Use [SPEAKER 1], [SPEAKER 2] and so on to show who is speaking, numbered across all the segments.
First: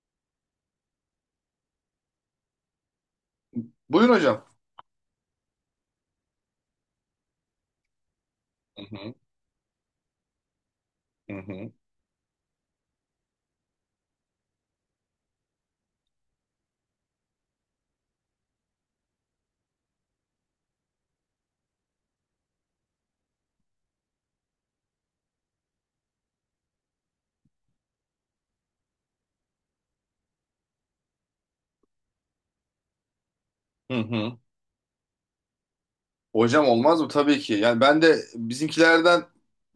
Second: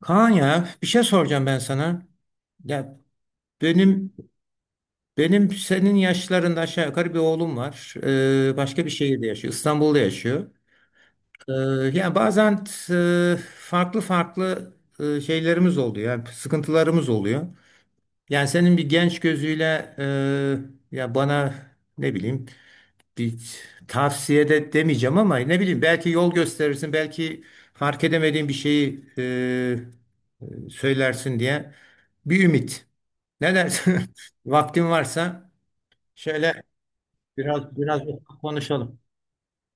[SPEAKER 1] Kaan ya bir şey soracağım ben sana. Ya
[SPEAKER 2] Buyurun
[SPEAKER 1] benim
[SPEAKER 2] hocam.
[SPEAKER 1] benim senin yaşlarında aşağı yukarı bir oğlum var.
[SPEAKER 2] Hı
[SPEAKER 1] Başka bir
[SPEAKER 2] hı,
[SPEAKER 1] şehirde yaşıyor. İstanbul'da yaşıyor.
[SPEAKER 2] hı
[SPEAKER 1] Ee,
[SPEAKER 2] hı,
[SPEAKER 1] Yani bazen farklı farklı şeylerimiz oluyor. Yani sıkıntılarımız oluyor. Yani senin bir genç gözüyle ya bana ne bileyim bir tavsiye de demeyeceğim ama ne bileyim belki yol gösterirsin belki fark edemediğin bir şeyi söylersin diye bir ümit. Ne
[SPEAKER 2] hı
[SPEAKER 1] dersin?
[SPEAKER 2] hı.
[SPEAKER 1] Vaktin varsa şöyle
[SPEAKER 2] Hocam, olmaz mı? Tabii ki.
[SPEAKER 1] biraz
[SPEAKER 2] Yani
[SPEAKER 1] biraz
[SPEAKER 2] ben de
[SPEAKER 1] konuşalım.
[SPEAKER 2] bizimkilerden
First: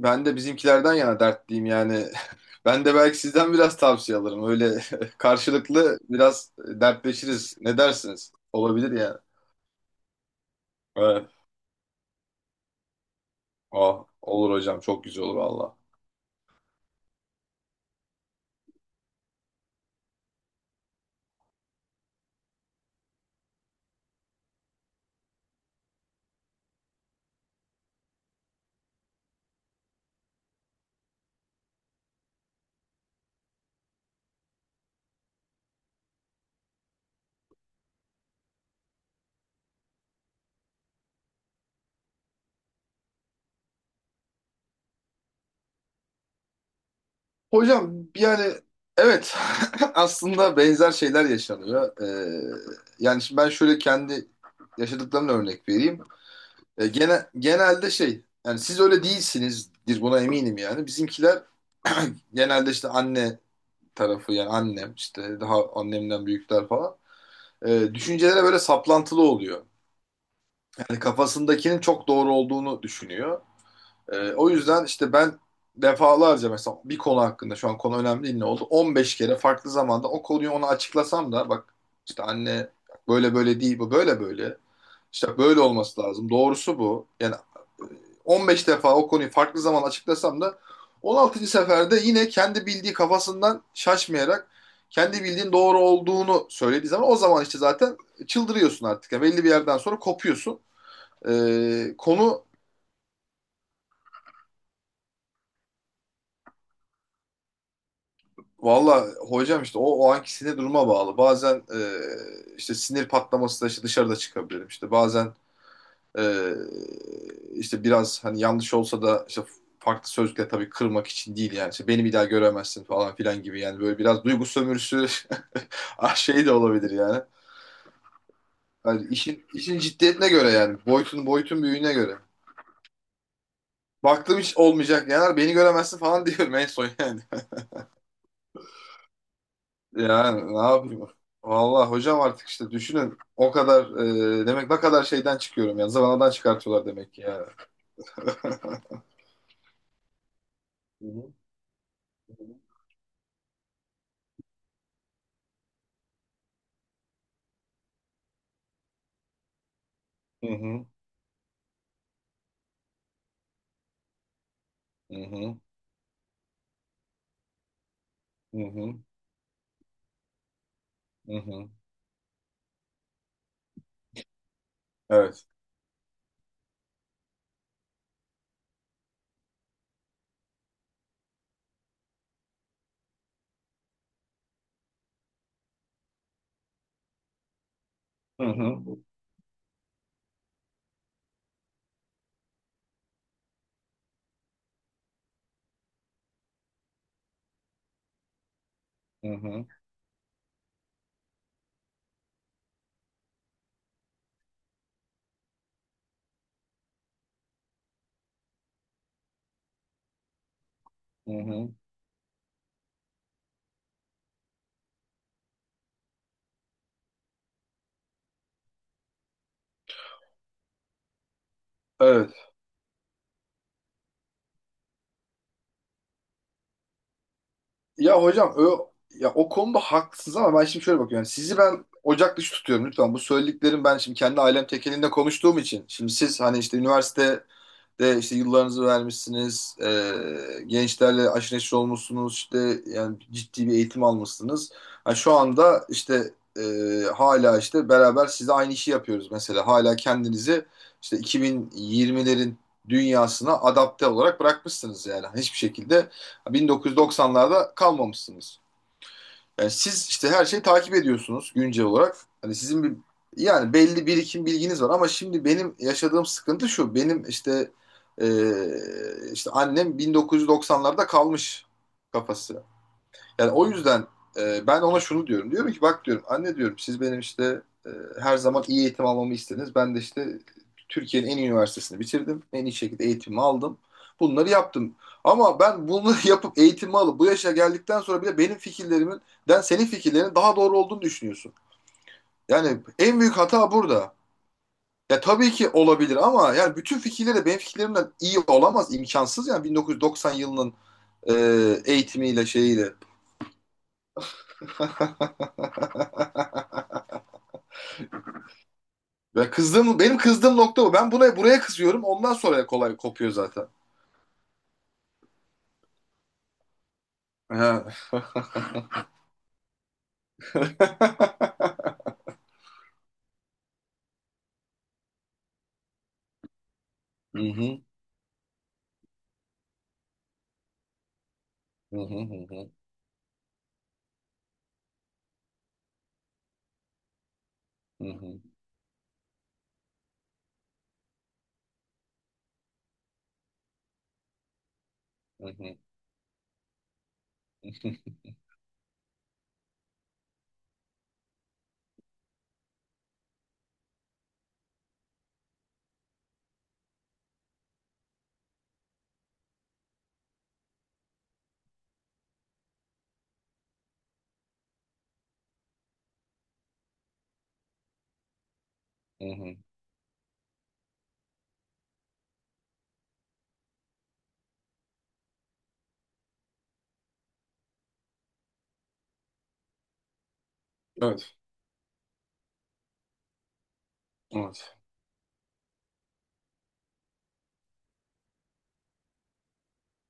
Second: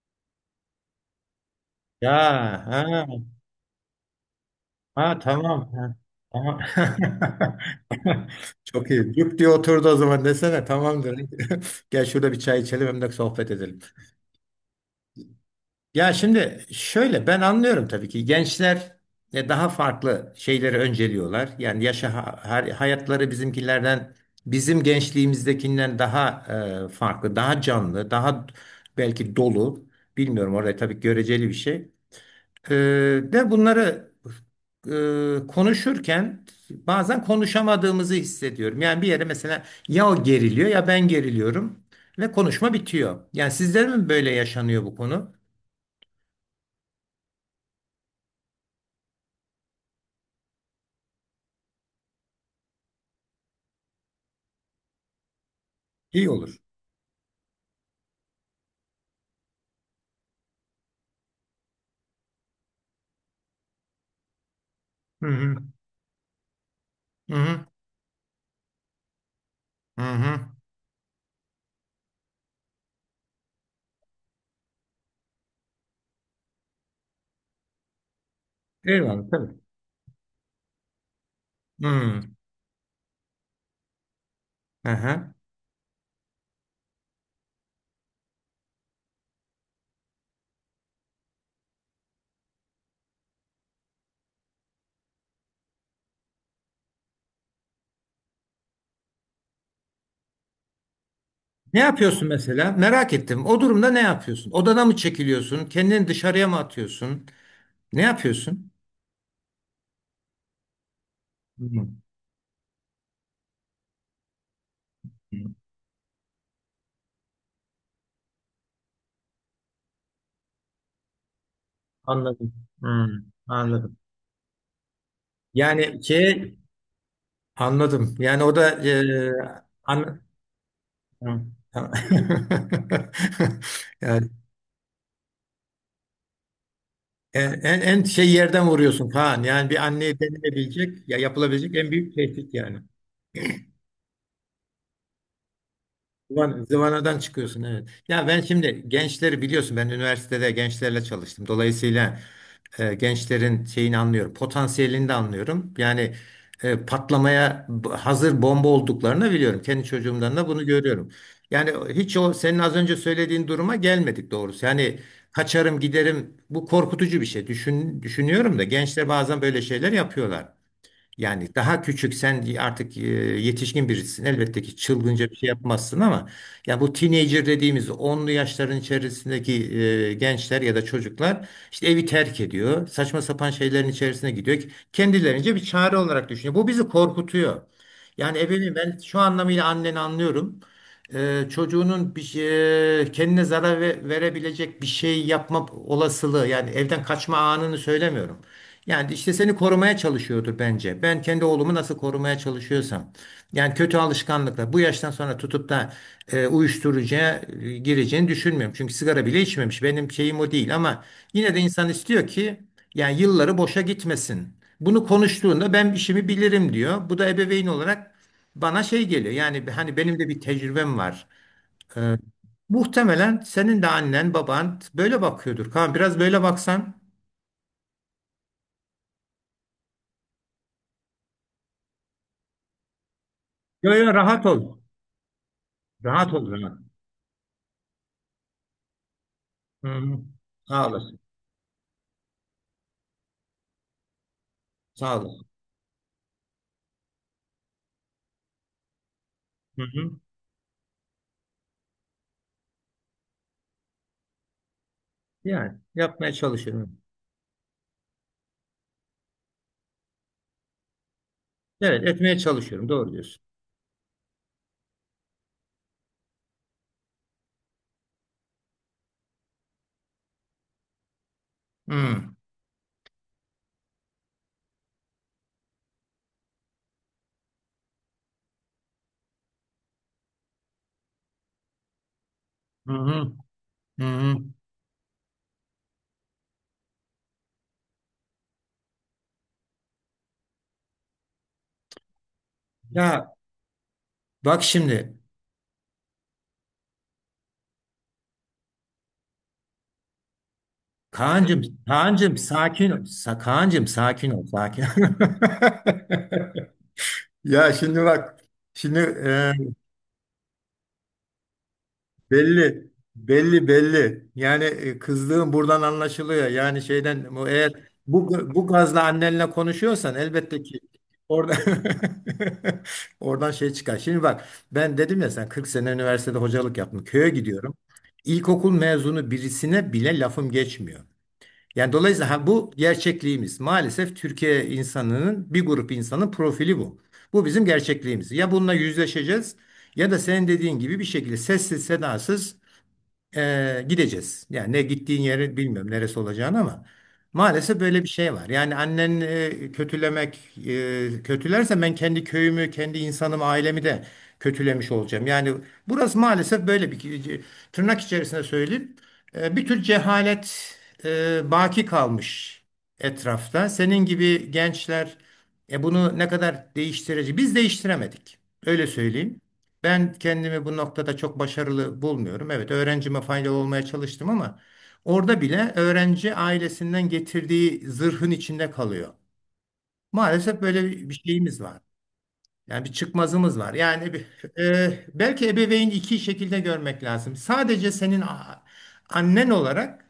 [SPEAKER 2] ben de bizimkilerden yana dertliyim yani.
[SPEAKER 1] Ya
[SPEAKER 2] Ben de
[SPEAKER 1] ha,
[SPEAKER 2] belki sizden biraz tavsiye alırım. Öyle,
[SPEAKER 1] ha tamam. Ha,
[SPEAKER 2] karşılıklı biraz
[SPEAKER 1] tamam.
[SPEAKER 2] dertleşiriz. Ne dersiniz?
[SPEAKER 1] Çok
[SPEAKER 2] Olabilir
[SPEAKER 1] iyi.
[SPEAKER 2] yani.
[SPEAKER 1] Cuk diye oturdu o zaman desene tamamdır.
[SPEAKER 2] Evet.
[SPEAKER 1] Gel şurada bir çay içelim hem de sohbet edelim.
[SPEAKER 2] Ah, olur hocam. Çok güzel olur valla.
[SPEAKER 1] Ya şimdi şöyle ben anlıyorum tabii ki gençler daha farklı şeyleri önceliyorlar. Yani hayatları bizim gençliğimizdekinden daha farklı, daha canlı, daha belki dolu. Bilmiyorum orada tabii göreceli bir şey. E, de bunları konuşurken bazen konuşamadığımızı hissediyorum. Yani bir yere mesela ya o geriliyor ya ben geriliyorum ve konuşma bitiyor. Yani sizler mi böyle yaşanıyor bu konu?
[SPEAKER 2] Hocam yani evet, aslında benzer şeyler yaşanıyor. Yani şimdi ben şöyle kendi yaşadıklarımla örnek vereyim.
[SPEAKER 1] İyi olur.
[SPEAKER 2] Genelde şey yani siz öyle değilsinizdir, buna eminim yani. Bizimkiler genelde işte anne tarafı yani annem
[SPEAKER 1] Hı
[SPEAKER 2] işte
[SPEAKER 1] hı.
[SPEAKER 2] daha annemden büyükler falan.
[SPEAKER 1] Hı hı.
[SPEAKER 2] Düşüncelere böyle saplantılı oluyor.
[SPEAKER 1] Hı hı.
[SPEAKER 2] Yani kafasındakinin çok doğru olduğunu düşünüyor. O yüzden işte ben defalarca mesela bir konu hakkında, şu an konu önemli değil, ne oldu? 15
[SPEAKER 1] Eyvallah
[SPEAKER 2] kere
[SPEAKER 1] tabii.
[SPEAKER 2] farklı zamanda o konuyu ona açıklasam da bak
[SPEAKER 1] Hı.
[SPEAKER 2] işte anne, böyle böyle değil, bu böyle böyle.
[SPEAKER 1] Aha.
[SPEAKER 2] İşte böyle olması lazım. Doğrusu bu. Yani e, 15 defa o konuyu farklı zaman açıklasam da 16. seferde yine kendi bildiği kafasından şaşmayarak kendi bildiğin doğru olduğunu söylediği zaman, o zaman işte zaten çıldırıyorsun artık. Yani belli bir yerden sonra kopuyorsun.
[SPEAKER 1] Ne yapıyorsun
[SPEAKER 2] Konu
[SPEAKER 1] mesela? Merak ettim. O durumda ne yapıyorsun? Odana mı çekiliyorsun? Kendini dışarıya mı atıyorsun? Ne yapıyorsun?
[SPEAKER 2] Valla hocam, işte o anki sinir duruma bağlı. Bazen
[SPEAKER 1] Hı hı.
[SPEAKER 2] işte sinir patlaması da işte dışarıda çıkabilirim. İşte bazen e, işte biraz hani yanlış olsa da işte farklı sözle tabii kırmak için değil yani. İşte beni bir daha
[SPEAKER 1] Anladım.
[SPEAKER 2] göremezsin
[SPEAKER 1] Hı.
[SPEAKER 2] falan filan gibi yani,
[SPEAKER 1] Anladım.
[SPEAKER 2] böyle biraz duygu sömürüsü
[SPEAKER 1] Yani
[SPEAKER 2] şey de
[SPEAKER 1] şey
[SPEAKER 2] olabilir yani.
[SPEAKER 1] anladım. Yani o da
[SPEAKER 2] Hani işin
[SPEAKER 1] an,
[SPEAKER 2] ciddiyetine göre yani boyutun
[SPEAKER 1] Hı.
[SPEAKER 2] boyutun
[SPEAKER 1] Tamam.
[SPEAKER 2] büyüğüne göre.
[SPEAKER 1] Yani
[SPEAKER 2] Baktım hiç olmayacak yani, beni göremezsin falan, diyorum en son yani.
[SPEAKER 1] en şey yerden vuruyorsun Kaan. Yani bir anneye
[SPEAKER 2] Yani ne
[SPEAKER 1] denilebilecek
[SPEAKER 2] yapayım?
[SPEAKER 1] ya yapılabilecek en
[SPEAKER 2] Vallahi
[SPEAKER 1] büyük
[SPEAKER 2] hocam, artık
[SPEAKER 1] tehdit
[SPEAKER 2] işte
[SPEAKER 1] yani.
[SPEAKER 2] düşünün o kadar demek ne kadar şeyden çıkıyorum yani, zıvanadan çıkartıyorlar demek
[SPEAKER 1] Zıvanadan
[SPEAKER 2] ki ya.
[SPEAKER 1] çıkıyorsun, evet. Ya ben şimdi gençleri biliyorsun ben üniversitede gençlerle
[SPEAKER 2] Hı.
[SPEAKER 1] çalıştım. Dolayısıyla gençlerin şeyini anlıyorum. Potansiyelini de anlıyorum. Yani patlamaya hazır bomba olduklarını biliyorum. Kendi çocuğumdan
[SPEAKER 2] Hı
[SPEAKER 1] da bunu
[SPEAKER 2] hı.
[SPEAKER 1] görüyorum. Yani hiç o senin az önce söylediğin duruma gelmedik doğrusu. Yani
[SPEAKER 2] Hı hı.
[SPEAKER 1] kaçarım giderim, bu korkutucu bir şey. Düşün,
[SPEAKER 2] Hı
[SPEAKER 1] düşünüyorum da
[SPEAKER 2] hı.
[SPEAKER 1] gençler bazen böyle şeyler yapıyorlar.
[SPEAKER 2] Hı
[SPEAKER 1] Yani
[SPEAKER 2] hı.
[SPEAKER 1] daha küçük, sen artık yetişkin birisin. Elbette ki çılgınca bir
[SPEAKER 2] Evet.
[SPEAKER 1] şey yapmazsın ama ya bu teenager dediğimiz onlu yaşların içerisindeki gençler ya da çocuklar işte evi terk ediyor. Saçma sapan şeylerin içerisine gidiyor. Kendilerince bir çare olarak düşünüyor. Bu bizi korkutuyor. Yani
[SPEAKER 2] Hı
[SPEAKER 1] ebeveyn,
[SPEAKER 2] hı.
[SPEAKER 1] ben şu anlamıyla anneni anlıyorum. Çocuğunun kendine zarar verebilecek bir şey yapma olasılığı, yani evden kaçma anını söylemiyorum. Yani
[SPEAKER 2] Hı
[SPEAKER 1] işte seni
[SPEAKER 2] hı.
[SPEAKER 1] korumaya çalışıyordur bence. Ben kendi oğlumu nasıl korumaya çalışıyorsam. Yani kötü alışkanlıklar. Bu yaştan sonra tutup da uyuşturucuya gireceğini düşünmüyorum. Çünkü sigara bile içmemiş. Benim şeyim o değil ama
[SPEAKER 2] Hı
[SPEAKER 1] yine de
[SPEAKER 2] hı.
[SPEAKER 1] insan istiyor ki yani yılları boşa gitmesin. Bunu konuştuğunda ben işimi bilirim diyor. Bu da ebeveyn olarak bana şey geliyor. Yani hani benim de bir tecrübem var. E,
[SPEAKER 2] Evet.
[SPEAKER 1] Muhtemelen senin de annen baban böyle bakıyordur. Kaan, biraz böyle baksan.
[SPEAKER 2] Ya hocam, ya o konuda haklısınız ama ben şimdi şöyle bakıyorum. Yani sizi ben ocak dışı tutuyorum lütfen. Bu söylediklerim
[SPEAKER 1] Yo
[SPEAKER 2] ben
[SPEAKER 1] yo,
[SPEAKER 2] şimdi kendi
[SPEAKER 1] rahat ol.
[SPEAKER 2] ailem tekelinde konuştuğum için. Şimdi
[SPEAKER 1] Rahat
[SPEAKER 2] siz
[SPEAKER 1] ol,
[SPEAKER 2] hani işte
[SPEAKER 1] rahat.
[SPEAKER 2] üniversite de işte yıllarınızı vermişsiniz,
[SPEAKER 1] Hı hı. Sağ olasın.
[SPEAKER 2] gençlerle aşırı neşir olmuşsunuz, işte yani ciddi bir eğitim almışsınız. Ha,
[SPEAKER 1] Sağ
[SPEAKER 2] şu
[SPEAKER 1] olasın.
[SPEAKER 2] anda işte e, hala işte beraber size aynı işi yapıyoruz mesela.
[SPEAKER 1] Hı
[SPEAKER 2] Hala
[SPEAKER 1] hı.
[SPEAKER 2] kendinizi işte 2020'lerin dünyasına adapte olarak bırakmışsınız yani. Hiçbir
[SPEAKER 1] Yani
[SPEAKER 2] şekilde
[SPEAKER 1] yapmaya çalışıyorum.
[SPEAKER 2] 1990'larda kalmamışsınız. Yani siz işte her şeyi takip ediyorsunuz güncel
[SPEAKER 1] Evet,
[SPEAKER 2] olarak.
[SPEAKER 1] etmeye
[SPEAKER 2] Hani sizin
[SPEAKER 1] çalışıyorum. Doğru diyorsun.
[SPEAKER 2] yani belli birikim bilginiz var ama şimdi benim yaşadığım sıkıntı şu. Benim işte e, işte annem 1990'larda kalmış
[SPEAKER 1] Hmm.
[SPEAKER 2] kafası. Yani o yüzden ben ona şunu diyorum. Diyorum ki bak diyorum anne, diyorum siz benim işte her zaman iyi eğitim almamı istediniz. Ben de işte Türkiye'nin en iyi üniversitesini bitirdim. En iyi
[SPEAKER 1] Hı
[SPEAKER 2] şekilde
[SPEAKER 1] hı.
[SPEAKER 2] eğitimimi aldım.
[SPEAKER 1] Hı hı.
[SPEAKER 2] Bunları yaptım. Ama ben bunları yapıp eğitimi alıp bu yaşa geldikten sonra bile benim fikirlerimden senin fikirlerinin daha doğru olduğunu düşünüyorsun. Yani en
[SPEAKER 1] Ya
[SPEAKER 2] büyük hata burada.
[SPEAKER 1] bak şimdi,
[SPEAKER 2] Ya tabii ki olabilir ama yani bütün fikirleri de benim fikirlerimden iyi olamaz, imkansız yani, 1990 yılının e,
[SPEAKER 1] Kaan'cığım, Kaan'cığım,
[SPEAKER 2] eğitimiyle
[SPEAKER 1] sakin
[SPEAKER 2] şeyiyle.
[SPEAKER 1] ol. Kaan'cığım, sakin ol, sakin. Ya şimdi bak, şimdi
[SPEAKER 2] Ve benim kızdığım nokta bu. Ben buraya kızıyorum. Ondan sonra
[SPEAKER 1] belli,
[SPEAKER 2] kolay kopuyor
[SPEAKER 1] belli,
[SPEAKER 2] zaten.
[SPEAKER 1] belli. Yani kızdığın buradan anlaşılıyor. Yani şeyden bu, eğer
[SPEAKER 2] Ha.
[SPEAKER 1] bu bu gazla annenle konuşuyorsan elbette ki orada oradan şey çıkar. Şimdi bak, ben dedim ya, sen 40 sene üniversitede hocalık yaptım. Köye
[SPEAKER 2] Hı
[SPEAKER 1] gidiyorum.
[SPEAKER 2] hı,
[SPEAKER 1] İlkokul mezunu birisine bile lafım geçmiyor. Yani
[SPEAKER 2] hı hı,
[SPEAKER 1] dolayısıyla,
[SPEAKER 2] hı
[SPEAKER 1] ha, bu
[SPEAKER 2] hı,
[SPEAKER 1] gerçekliğimiz. Maalesef Türkiye insanının, bir grup insanın profili bu. Bu bizim
[SPEAKER 2] hı
[SPEAKER 1] gerçekliğimiz.
[SPEAKER 2] hı,
[SPEAKER 1] Ya bununla yüzleşeceğiz ya da senin dediğin gibi bir şekilde sessiz sedasız gideceğiz. Yani ne gittiğin
[SPEAKER 2] hı
[SPEAKER 1] yeri
[SPEAKER 2] hı,
[SPEAKER 1] bilmiyorum, neresi olacağını, ama maalesef böyle bir şey var. Yani annen kötülerse ben kendi köyümü, kendi insanımı, ailemi de kötülemiş olacağım. Yani burası maalesef böyle bir, tırnak içerisinde söyleyeyim, bir tür cehalet baki kalmış etrafta. Senin gibi gençler bunu ne kadar değiştirici. Biz değiştiremedik. Öyle
[SPEAKER 2] hı
[SPEAKER 1] söyleyeyim.
[SPEAKER 2] hı.
[SPEAKER 1] Ben kendimi bu noktada çok başarılı bulmuyorum. Evet, öğrencime faydalı olmaya çalıştım ama orada bile öğrenci ailesinden getirdiği zırhın içinde kalıyor. Maalesef böyle bir
[SPEAKER 2] Evet,
[SPEAKER 1] şeyimiz var. Yani bir çıkmazımız var. Yani
[SPEAKER 2] evet.
[SPEAKER 1] belki ebeveyn iki şekilde görmek lazım. Sadece senin annen olarak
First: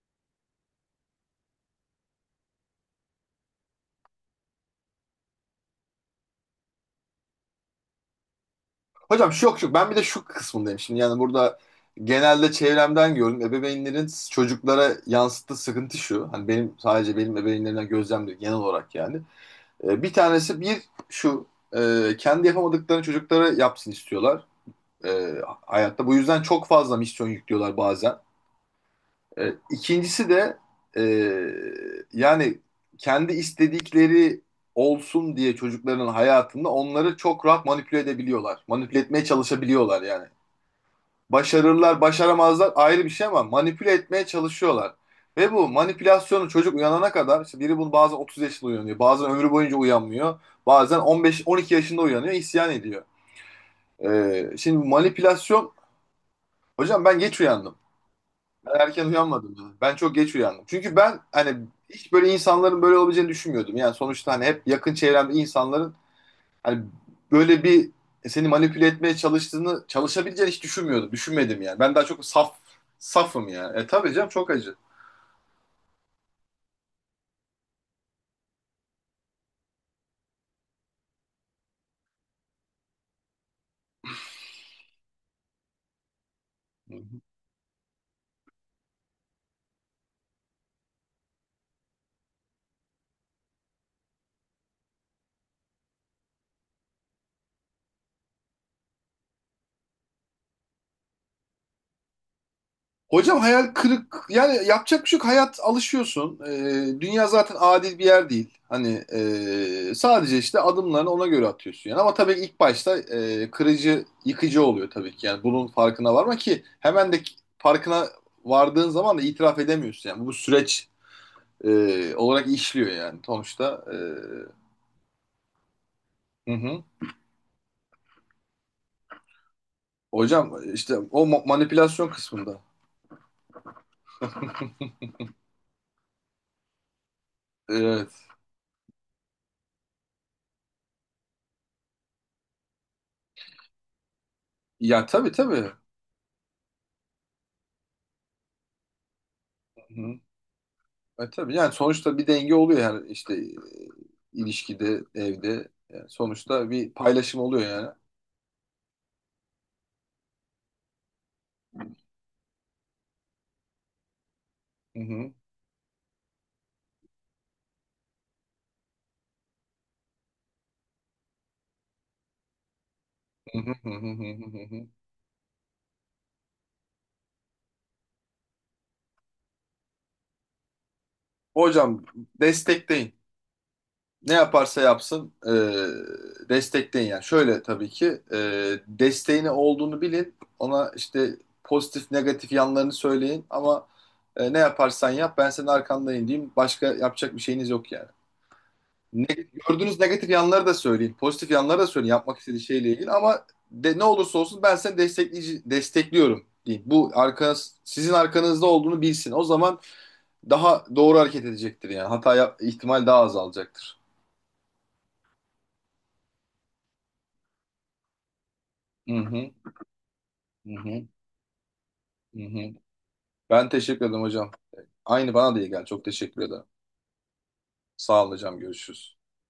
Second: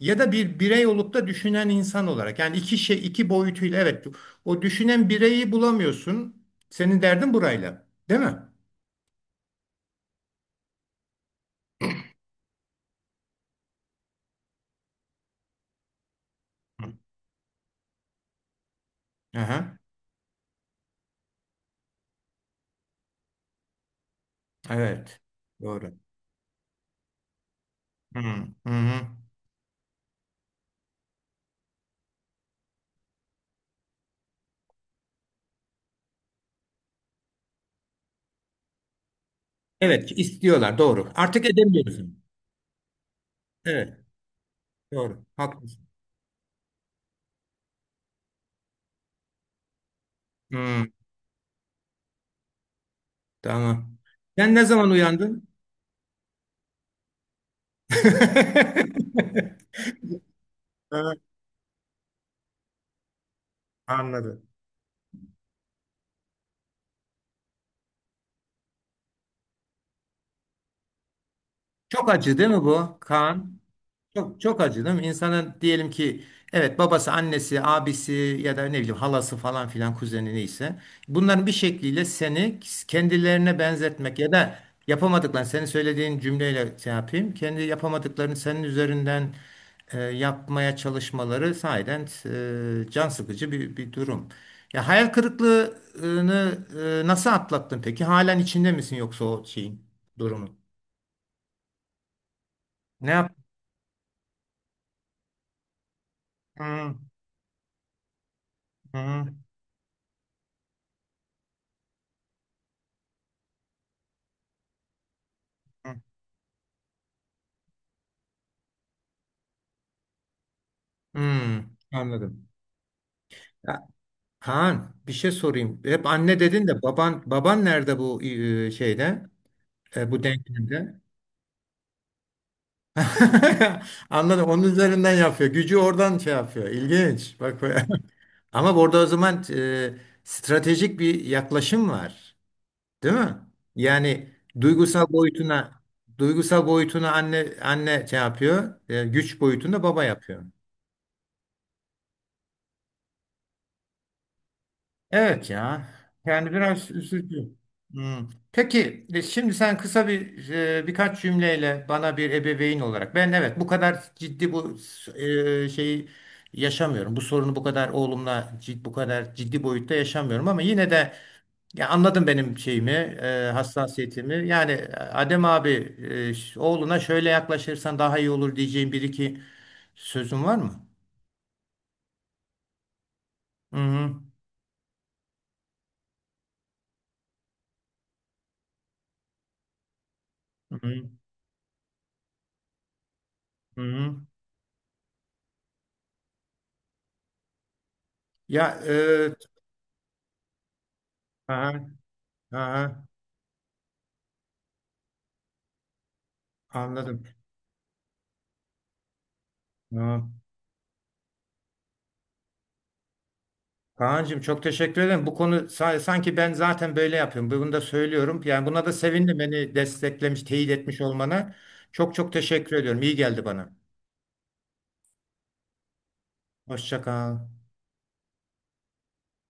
[SPEAKER 1] ya da bir birey olup da düşünen insan olarak. Yani iki şey, iki boyutuyla evet. O düşünen bireyi bulamıyorsun. Senin derdin burayla, değil mi?
[SPEAKER 2] Hocam, şu yok şu ben bir de şu kısmındayım şimdi. Yani burada genelde çevremden gördüm. Ebeveynlerin çocuklara yansıttığı sıkıntı şu. Hani sadece benim ebeveynlerimden gözlemliyorum genel olarak yani.
[SPEAKER 1] Aha.
[SPEAKER 2] Bir tanesi, şu e, kendi yapamadıklarını çocuklara yapsın istiyorlar,
[SPEAKER 1] Evet.
[SPEAKER 2] e,
[SPEAKER 1] Doğru.
[SPEAKER 2] hayatta. Bu yüzden çok fazla misyon yüklüyorlar
[SPEAKER 1] Hı
[SPEAKER 2] bazen.
[SPEAKER 1] hı. Hı.
[SPEAKER 2] İkincisi de e, yani kendi istedikleri olsun diye çocukların hayatında onları çok rahat manipüle edebiliyorlar. Manipüle etmeye çalışabiliyorlar
[SPEAKER 1] Evet,
[SPEAKER 2] yani.
[SPEAKER 1] istiyorlar. Doğru. Artık edemiyoruz.
[SPEAKER 2] Başarırlar, başaramazlar ayrı bir şey ama manipüle
[SPEAKER 1] Evet.
[SPEAKER 2] etmeye çalışıyorlar.
[SPEAKER 1] Doğru.
[SPEAKER 2] Ve bu
[SPEAKER 1] Haklısın.
[SPEAKER 2] manipülasyonu çocuk uyanana kadar işte, biri bunu bazen 30 yaşında uyanıyor, bazen ömrü boyunca uyanmıyor,
[SPEAKER 1] Hı,
[SPEAKER 2] bazen 15-12 yaşında uyanıyor, isyan ediyor.
[SPEAKER 1] tamam.
[SPEAKER 2] E,
[SPEAKER 1] Sen ne
[SPEAKER 2] şimdi
[SPEAKER 1] zaman uyandın?
[SPEAKER 2] manipülasyon, hocam ben geç uyandım. Erken uyanmadım ya. Ben çok geç uyandım. Çünkü
[SPEAKER 1] Evet,
[SPEAKER 2] ben hani hiç böyle insanların böyle olabileceğini düşünmüyordum. Yani sonuçta hani
[SPEAKER 1] anladım.
[SPEAKER 2] hep yakın çevremde insanların hani böyle bir seni manipüle etmeye çalıştığını, çalışabileceğini hiç düşünmüyordum. Düşünmedim yani. Ben daha
[SPEAKER 1] Çok
[SPEAKER 2] çok
[SPEAKER 1] acı değil mi bu
[SPEAKER 2] safım
[SPEAKER 1] Kaan?
[SPEAKER 2] yani. Tabii canım
[SPEAKER 1] Çok
[SPEAKER 2] çok
[SPEAKER 1] çok
[SPEAKER 2] acı.
[SPEAKER 1] acıdım. İnsanın, diyelim ki evet, babası, annesi, abisi ya da ne bileyim, halası, falan filan, kuzeni, neyse bunların bir şekliyle seni kendilerine benzetmek ya da yapamadıklarını, senin söylediğin cümleyle şey yapayım, kendi yapamadıklarını senin üzerinden yapmaya çalışmaları sahiden can sıkıcı bir durum. Ya hayal kırıklığını nasıl atlattın peki? Halen içinde misin yoksa o şeyin, durumun? Ne
[SPEAKER 2] Hocam,
[SPEAKER 1] yaptın?
[SPEAKER 2] hayal kırık yani, yapacak bir şey yok. Hayat, alışıyorsun.
[SPEAKER 1] Hı,
[SPEAKER 2] Dünya zaten adil bir yer değil. Hani
[SPEAKER 1] hı,
[SPEAKER 2] sadece işte adımlarını ona göre atıyorsun yani. Ama tabii ilk başta kırıcı, yıkıcı oluyor tabii ki. Yani bunun
[SPEAKER 1] hı.
[SPEAKER 2] farkına varma ki, hemen de farkına vardığın zaman da itiraf edemiyorsun yani. Bu süreç
[SPEAKER 1] Hmm,
[SPEAKER 2] olarak
[SPEAKER 1] anladım.
[SPEAKER 2] işliyor yani sonuçta.
[SPEAKER 1] Ya, Kaan, bir şey sorayım. Hep anne
[SPEAKER 2] Hı
[SPEAKER 1] dedin de
[SPEAKER 2] hı.
[SPEAKER 1] baban nerede bu şeyde? Bu
[SPEAKER 2] Hocam işte
[SPEAKER 1] denklemde?
[SPEAKER 2] o manipülasyon kısmında.
[SPEAKER 1] Anladım. Onun üzerinden yapıyor. Gücü oradan şey yapıyor. İlginç. Bak be.
[SPEAKER 2] Evet.
[SPEAKER 1] Ama burada o zaman stratejik bir yaklaşım var. Değil mi? Yani duygusal
[SPEAKER 2] Ya tabii tabii.
[SPEAKER 1] boyutuna duygusal boyutuna anne şey yapıyor. Güç boyutunda baba
[SPEAKER 2] Hı.
[SPEAKER 1] yapıyor.
[SPEAKER 2] Tabii yani sonuçta bir denge oluyor yani işte ilişkide,
[SPEAKER 1] Evet
[SPEAKER 2] evde.
[SPEAKER 1] ya.
[SPEAKER 2] Yani
[SPEAKER 1] Yani
[SPEAKER 2] sonuçta
[SPEAKER 1] biraz
[SPEAKER 2] bir paylaşım
[SPEAKER 1] üzücü.
[SPEAKER 2] oluyor yani.
[SPEAKER 1] Hmm. Peki şimdi sen kısa birkaç cümleyle bana bir ebeveyn olarak, ben, evet, bu kadar ciddi bu
[SPEAKER 2] Hı hı,
[SPEAKER 1] şeyi yaşamıyorum. Bu sorunu bu kadar oğlumla cid, bu kadar ciddi boyutta yaşamıyorum ama yine de ya anladın benim şeyimi,
[SPEAKER 2] hı hı, hı hı,
[SPEAKER 1] hassasiyetimi.
[SPEAKER 2] hı
[SPEAKER 1] Yani
[SPEAKER 2] hı.
[SPEAKER 1] Adem abi, oğluna şöyle yaklaşırsan daha iyi olur diyeceğim bir iki sözün var mı?
[SPEAKER 2] Hocam, destekleyin.
[SPEAKER 1] Hı hı.
[SPEAKER 2] Ne yaparsa yapsın destekleyin yani. Şöyle tabii ki e, desteğini olduğunu bilin.
[SPEAKER 1] Hı
[SPEAKER 2] Ona
[SPEAKER 1] hı.
[SPEAKER 2] işte pozitif negatif yanlarını söyleyin
[SPEAKER 1] Hı
[SPEAKER 2] ama
[SPEAKER 1] hı.
[SPEAKER 2] ne yaparsan yap ben senin arkandayım diyeyim. Başka yapacak bir şeyiniz yok yani.
[SPEAKER 1] Ya,
[SPEAKER 2] Ne, gördüğünüz negatif yanları da söyleyin. Pozitif
[SPEAKER 1] aha,
[SPEAKER 2] yanları da söyleyin yapmak istediği şeyle
[SPEAKER 1] aha.
[SPEAKER 2] ilgili ama ne olursa olsun ben seni destekliyorum deyin. Bu
[SPEAKER 1] Anladım.
[SPEAKER 2] sizin arkanızda olduğunu bilsin. O zaman
[SPEAKER 1] Tamam.
[SPEAKER 2] daha doğru hareket edecektir yani. Hata ihtimal daha azalacaktır.
[SPEAKER 1] Kaan'cığım, çok teşekkür ederim. Bu konu sanki ben zaten böyle yapıyorum. Bunu da söylüyorum. Yani buna da
[SPEAKER 2] Hı
[SPEAKER 1] sevindim,
[SPEAKER 2] hı,
[SPEAKER 1] beni desteklemiş, teyit
[SPEAKER 2] hı
[SPEAKER 1] etmiş
[SPEAKER 2] hı,
[SPEAKER 1] olmana. Çok çok
[SPEAKER 2] hı hı.
[SPEAKER 1] teşekkür ediyorum. İyi geldi
[SPEAKER 2] Ben
[SPEAKER 1] bana.
[SPEAKER 2] teşekkür ederim hocam. Aynı bana da iyi geldi. Çok teşekkür ederim.
[SPEAKER 1] Hoşça kal.
[SPEAKER 2] Sağ olun hocam. Görüşürüz.